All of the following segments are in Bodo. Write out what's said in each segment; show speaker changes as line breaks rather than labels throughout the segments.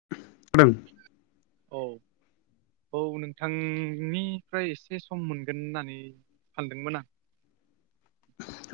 [unintelligible]
औ। औ नोंथांनिफ्राय एसे सम मोनगोन होननानै सानदोंमोन आं।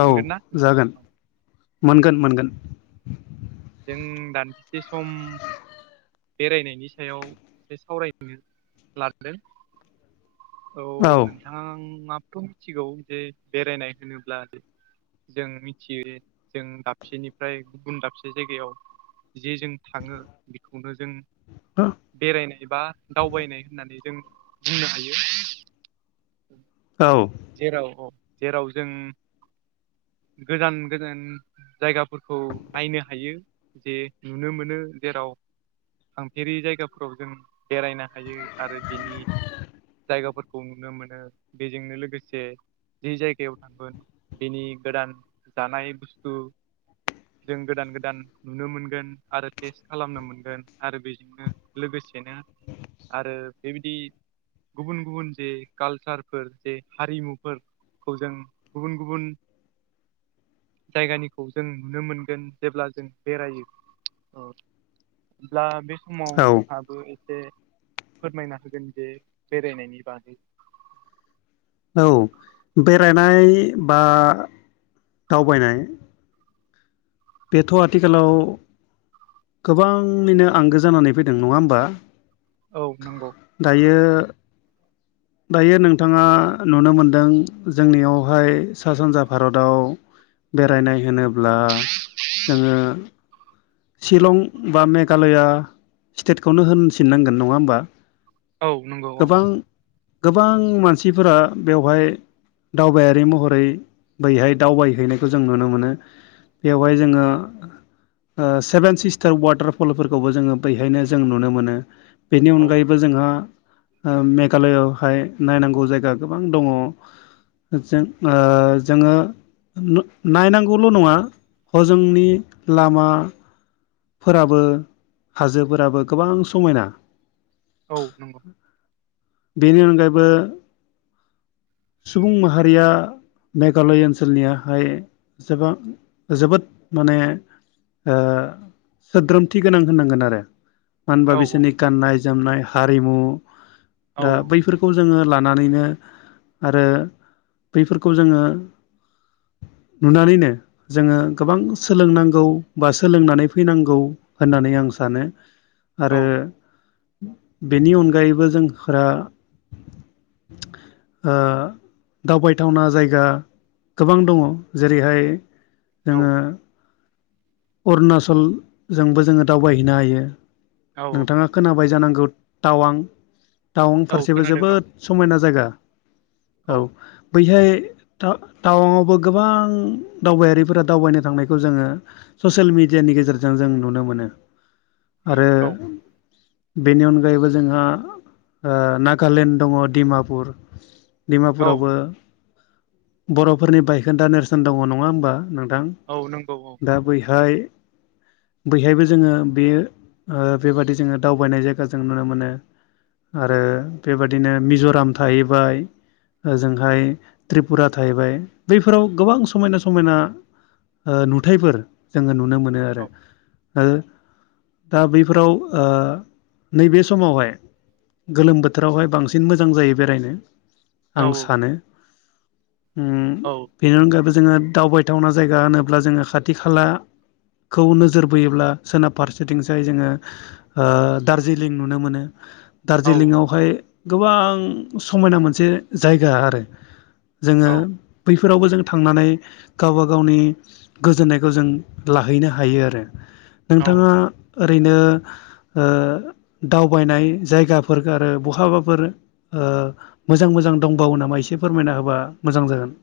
औ
मोनगोन ना
जागोन
औ।
मोनगोन मोनगोन।
जों दान्दिसे सम बेरायनायनि सायाव एसे सावरायनो लादों औ नोंथाङाबाथ' मिथिगौ जे बेरायनाय होनोब्लाे जों मिथियो जों दाबसेनिफ्राय गुबुन दाबसे जे जायगायाव जे जों थाङो बेखौनो जों
हा
बेरायनाय बा दावबायनाय होननानै जों बुंनो हायो उ [inaudible]
औ
जेराव औ जेराव जों गोजान गोजान जायगाफोरखौ नायनो हायो जे नुनो मोनो जेराव थांफेरि जायगाफोराव जों बेरायनो हायो आरो बिनि जायगाफोरखौ नुनो मोनो बेजोंनो लोगोसे जे जि जायगायाव थांगोन बिनि गोदान जानाय बुस्थु जों गोदान गोदान नुनो मोनगोन आरो टेस्ट खालामनो मोनगोन आरो बेजोंनो लबैनो आरो बेबायदि गुबुन गुबुन जे कालचारफोर जे हारिमुफोरखौ जों गुबुन गुबुन जायगानिखौ जों नुनो मोनगोन जेब्ला जों बेरायो औ मब्ला बि समाव
औ
नोंहाबो एसे फोरमायना होगोन जे बेरायनायनि बागै
औ बेरायनाय बा दावबायनाय बेथ' आथिखालाव गोबाङैनो आंगो जानानै फैदों नङा होमबा
औ नंगौ
दायो दायो नोंथाङा नुनो मोनदों जोंनियावहाय सा सानजा भारताव बेरायनाय होनोब्ला जोङो सिलं बा मेघालया स्टेटखौनो होनफिनांगोन नङा होमबा
औ नंगौ औ
गोबां गोबां मानसिफोरा बेवहाय दावबायारि महरै बैहाय दावबायहैनायखौ जों नुनो मोनो बेवहाय जोङो सेभेन सिस्टार वाटारफलफोरखौबो जोङो बहायनो जों नुनो मोनो बेनि
औ
अनगायैबो बो जोंहा ओ मेघालयआवहाय नायनांगौ जायगा गोबां दङ जों ओ जोङो नायनांगौल' नङा हजोंनि लामा फोराबो हाजोफोराबो गोबां समायना
औ नोंगौ
बेनि अनगायैबो सुबुं माहारिया मेघालय ओनसोलनियाहाय एसेबां जोबोद माने ओ सोद्रोमथि गोनां होननांगोन आरो मानो
औ
होनबा बिसोरनि गाननाय जोमनाय हारिमु
औ
दा बैफोर खौ जोङो लानानैनो आरो बैफोरखौ जोङो नुनानैनो जोङो गोबां सोलोंनांगौ बा सोलोंनानै फैनांगौ होननानै आं सानो
औ
आरो बेनि अनगायैबो जोंफोरा ओ दावबायथावना जायगा गोबां दङ जेरैहाय
औ
जोङो अरुणाचलजोंबो जोङो दावबायहैनो हायो
औ
नोंथाङा खोनाबाय जानांगौ टावां टावां
औ
फारसेबो
खोनादों औ
जोबोद समायना जायगा औ बैहाय टा टावाङावबो गोबां दावबायारिफोरा दावबायनो थांनायखौ जोङो ससेल मिडियानि गेजेरजों जों नुनो मोनो आरो
औ
बेनि अनगायैबो जोंहा ओ नागालेण्ड दङ डिमापुर
औ
डिमापुरावबो बर'फोरनि बायखोन्दा नेरेसोन दङ नङा होमबा नोंथां?
औ नोंगौ औ नोंगौ
इहाय बैहायबो जोङो बेयो ओ बेबादि जोङो दावबायनाय जायगा जों नुनो मोनो आरो बेबादिनो मिज'राम थाहैबाय ओजोंहाय त्रिपुरा थाहैबाय बैफोराव गोबां समायना समायना ओ नुथायफोर जोङो नुनो मोनो आरो
औ
ओ दा बैफोराव ओ नैबे समावहाय गोलोम बोथोरावहाय बांसिन मोजां जायो बेरायनो
औ
आं सानो उम
औ
बेनि अनगायैबो जोङो दावबायथावना जायगा होनोब्ला जोङो खाथि खाला खौ नोजोर बोयोब्ला सोनाब फारसेथिंसाय जोङो ओ दार्जिलिं नुनो मोनो
औ
दार्जिलिंआवहाय गोबां समायना मोनसे जायगा आरो जोङो
औ
बैफोरावबो जों थांनानै गावबा गावनि गोजोननाय खौ जों लाहैनो हायो आरो
औ
नोंथाङा ओरैनो ओ दावबायनाय जायगाफोर आरो बहाबाफोर ओ मोजां मोजां दंबावो नामा एसे फोरमायना होबा मोजां जागोन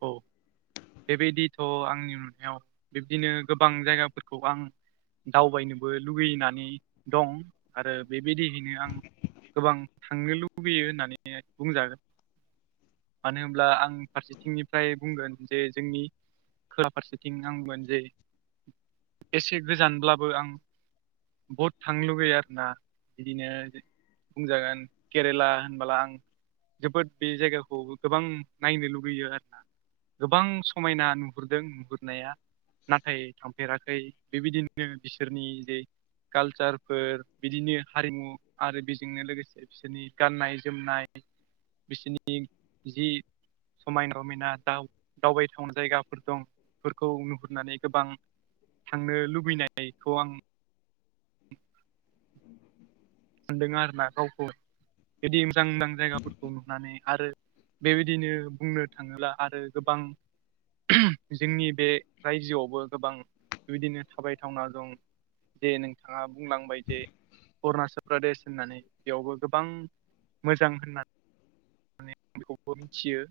औ बेबायदिथ' आंनि नुनायाव बिब्दिनो गोबां जायगाफोरखौ आं दावबायनोबो लुगैनानै दं आरो बेबायदियैनो आं गोबां थांनो लुबैयो होननानै बुंजागोन मानो होनब्ला आंनि फारसे थिंनिफ्राय बुंगोन जे जोंनि खोला फारसेथिं आंमोन जायो एसे गोजानब्लाबो आं बहुद थांनो लगैयो आरो ना बिदिनो बुंजागोन केरेला होनबोला आं जोबोद बे जायगाखौ गोबां नायनो लु लुुबैयो आरोना गोबां समायना नुहुरदों नुहुरनाया नाथाय थांफेराखै बेबायदिनो बिसोरनि दि कालचारफोर बिदिनो हारिमु आरो बिजोंनो लोगोसे बिसोरनि गाननाय जोमनाय बिसोरनि जि समायना रमायना दाव दावबायथावना जायगाफोर दंफोरखौ नुहुरनानै गोबां थांनो लुबैनायखौ आं सानदों आरो ना गावखौ बिदि मोजां मोजां जायगाफोरखौ नुनानै आरो बेबायदिनो बुंनो थाङोब्ला आरो गोबां जोंनि बे रायजोआवबो गोबां बिदिनो थाबायथावना दं जे नोंथाङा बुंलांबाय जे अरुणाचल प्रदेश होननानै बेयावबो गोबां मोजां होननानै माने आं बेखौबो मिथियो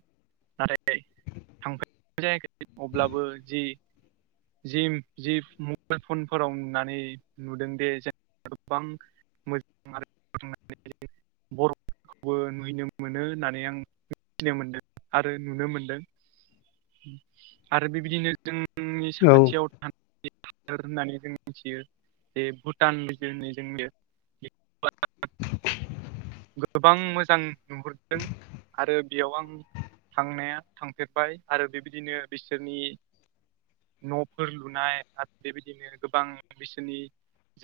नाथाय थांफेरनाय जायाखै अब्लाबो जि जिम जि मबाइल फनफोराव नुनानै नुदोंदि जों गोबां [unintelligible] बर' खौबो नुहैनो मोनो होननानै आं मिथिनो मोनदों आरो नुनो मोनदों आरो बेबायदिनो जोंनि
औ
साखाथियाव थाना [unintelligible] होननानै जों मिथियो बे भुटान [unintelligible] जोंनि गोबां मोजां नुहुरदों आरो बेयाव आं थांनाया थांफेरबाय आरो बेबायदिनो बिसोरनि न'फोर लुनाय आरो बेबायदिनो गोबां बिसोरनि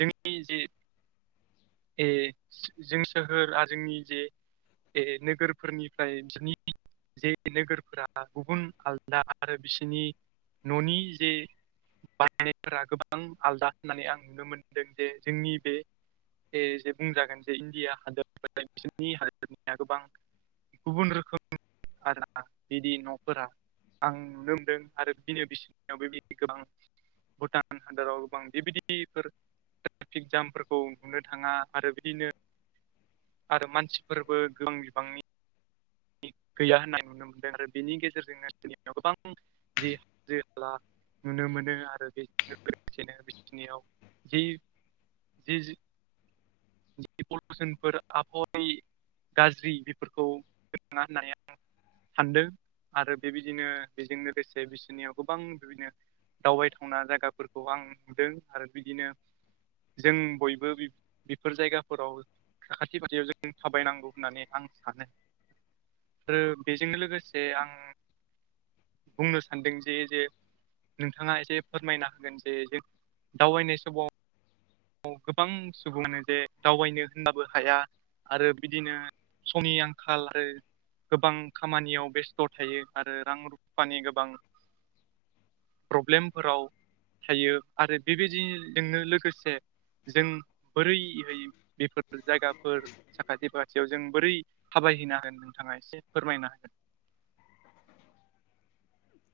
जोंनि जे जों सोहोर आरो जोंनि जे ए नोगोरफोरनिफ्राय बिसोरनि जे नोगोरफोरा गुबुन आलदा आरो बिसोरनि न'नि जे बायनायफोरा गोबां आलादा होननानै आं नुनो मोनदों जे जोंनि बे ए जे बुंजागोन जे इण्डिया हादोरफोरा बिसोरनि हादोरनिया गोबां गुबुन रोखोम आ बिदि न'फोरा आं लोमदों आरो बिनो बिसावबो बि गोबां भुटान हादराव गोबां बे बिदिफोर ट्राफिक जामफोरखौ नुनो थाङा आरो बिदिनो आरो मानसिफोरबो गोबां बिबांनि गैया होननाय नुनो मोनदों आरो बिनि गेजेरजोंनो जनि गोबां जि [unintelligible] नुनो मोनो आरो [unintelligible] जि जि पलिउसनफोर आबहावाय गाज्रि बेफोरखौ मोना होननानै आं सानदों आरो बेबायदिनो बेजों लोगोसे बिसोरनियाव गोबां बिबायदिनो दावबायथावना जायगाफोरखौ आं नुदों आरो बिदिनो जों बयबो बेफोर जायगाफोराव साखाथि फाखाथियाव जों थाबायनांगौ होननानै आं सानो आरो बेजों लोगोसे आं बुंनो सानदों जे जे नोंथाङा एसे फोरमायना होगोन जे जों दावबायनाय समाव औ गोबां सुबुङानो जे दावबायनो होनबाबो हाया आरो बिदिनो समनि आंखाल आरो गोबां खामानियाव बेस्थ' थायो आरो रां रुफानि गोबां प्रब्लेमफोराव थायो आरो बेबायदिजोंनो लोगोसे जों बोरैहै बेफोर जायगाफोर साखाथि फाखाथि जयाव जों बोरै थाबायहैनो हागोन नोंथाङा एसे फोरमायनो हागोन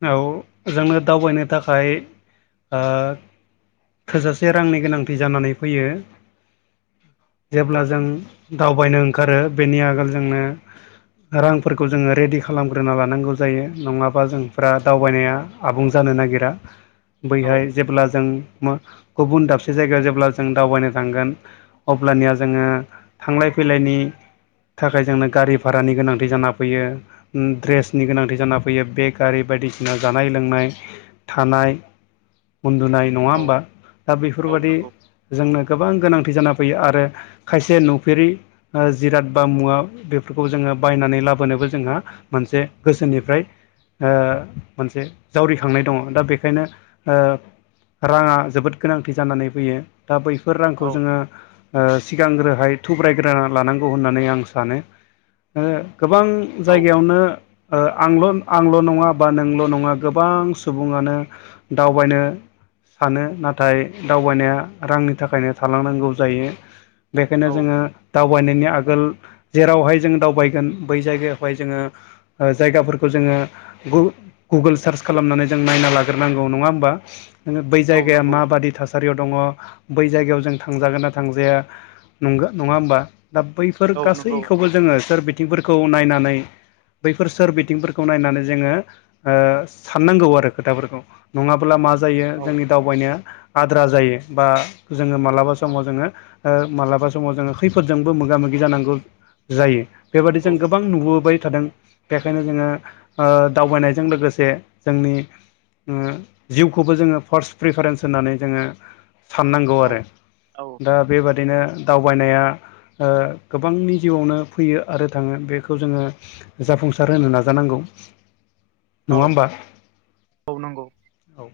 औ जोङो दावबायनो थाखाय थोजासे रांनि गोनांथि जानानै फैयो जेब्ला जों दावबायनो ओंखारो बेनि आगोल जोंनो रांफोरखौ जोङो रेडि खालामग्रोना लानांगौ जायो नङाबा जों फोरा दावबायनाया आबुं जानो नागिरा
औ
बैहाय जेब्ला जों गुबुन दाबसे जायगायाव जेब्ला जों दावबायनो थांगोन अब्लानिया जोङो थांलाय फैलायनि थाखाय जोंनो गारि भारानि गोनांथि जाना फैयो ड्रेसनि गोनांथि जाना फैयो बेग गारि बायदिसिना जानाय लोंनाय थानाय उन्दुनाय नङा
औ
होमबा दा
औ
बेफोरबायाददि
नंगौ
जोंनो गोबां गोनांथि जाना फैयो आरो खायसे नुफेरि जिराद बा मुवा बेफोरखौ जोङो बायनानै लाबोनोबो जोंहा मोनसे गोसोनिफ्राय मोनसे जावरिखांनाय दङ दा बेखायनो राङा जोबोद गोनांथि जानानै फैयो। दा बैफोर रांखौ
औ
जोङो सिगांग्रोहाय थुब्रायग्रोना लानांगौ होननानै आं सानो गोबां
औ
जायगायावनो आंल' आंल' नङा बा नोंल' नङा गोबां सुबुङानो दावबायनो सानो नाथाय दावबायनाया रांनि थाखायनो थालांनांगौ जायो बेखायनो
औ
जोङो दावबायनायनि आगोल जेरावहाय जोंङो दावबायगोन बै जायगायावहाय जोङो ओ जायगाफोरखौ जोङो गुगोल सार्च खालामनानै जों नायना लाग्रोनांगौ नङा होमबा नोङ बै
औ
जायगाया
नंगौ
म बादि थास थासारियाव दङ बै जायगायाव जों थांजागोन ना थांजाया नं नङा होमबा दा बैफोर
औ नंगौ
गासैखौबो जोङो सोर बिथिंफोरखौ नायनानै बैफोर सोर बिथिंफोरखौ नायनानै जों जोङो ओ साननांगौ आरो खोथाफोरखौ नङाबा मा जायो
औ
जोंनि दावबायनाया आद्रा जायो बा जोङो मालाबा
औ
समाव जोङो मालाबा समाव जोङो खैफोजोंबो मोगा मोगि जानांगौ जायो बेबादि जों
औ
गोबां नुबोबाय थादों बेखायनो जोङो दावबायनायजों लोगोसे जोंनि जिउखौबो जोङो फार्स्ट प्रिफारेन्स होननानै जोङो साननांगौ आरो
औ औ
दा बेबादिनो दावबायनाया गोबांनि जिउआवनो फैयो आरो थाङो बेखौ जोङो जाफुंसार होनो नाजानांगौ। नङा
औ
होमबा
औ नांगौ
औ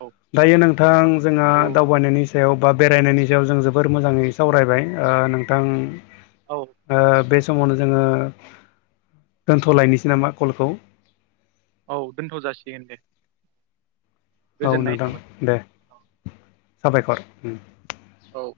औ
दायो नोंथां जोंहा
औ
दावबायनायनि सायाव बा बेरायनायनि सायाव जों जोबोर मोजाङै सावरायबाय, नोंथां
औ
बे समावनो जोङो दोनथ'लायनोसै नामा कलखौ
औ दोनथ' जासिगोन दे
औ
गोजोननाय
नोंथां
थाबाय
दे
औ
साबायखर।
औ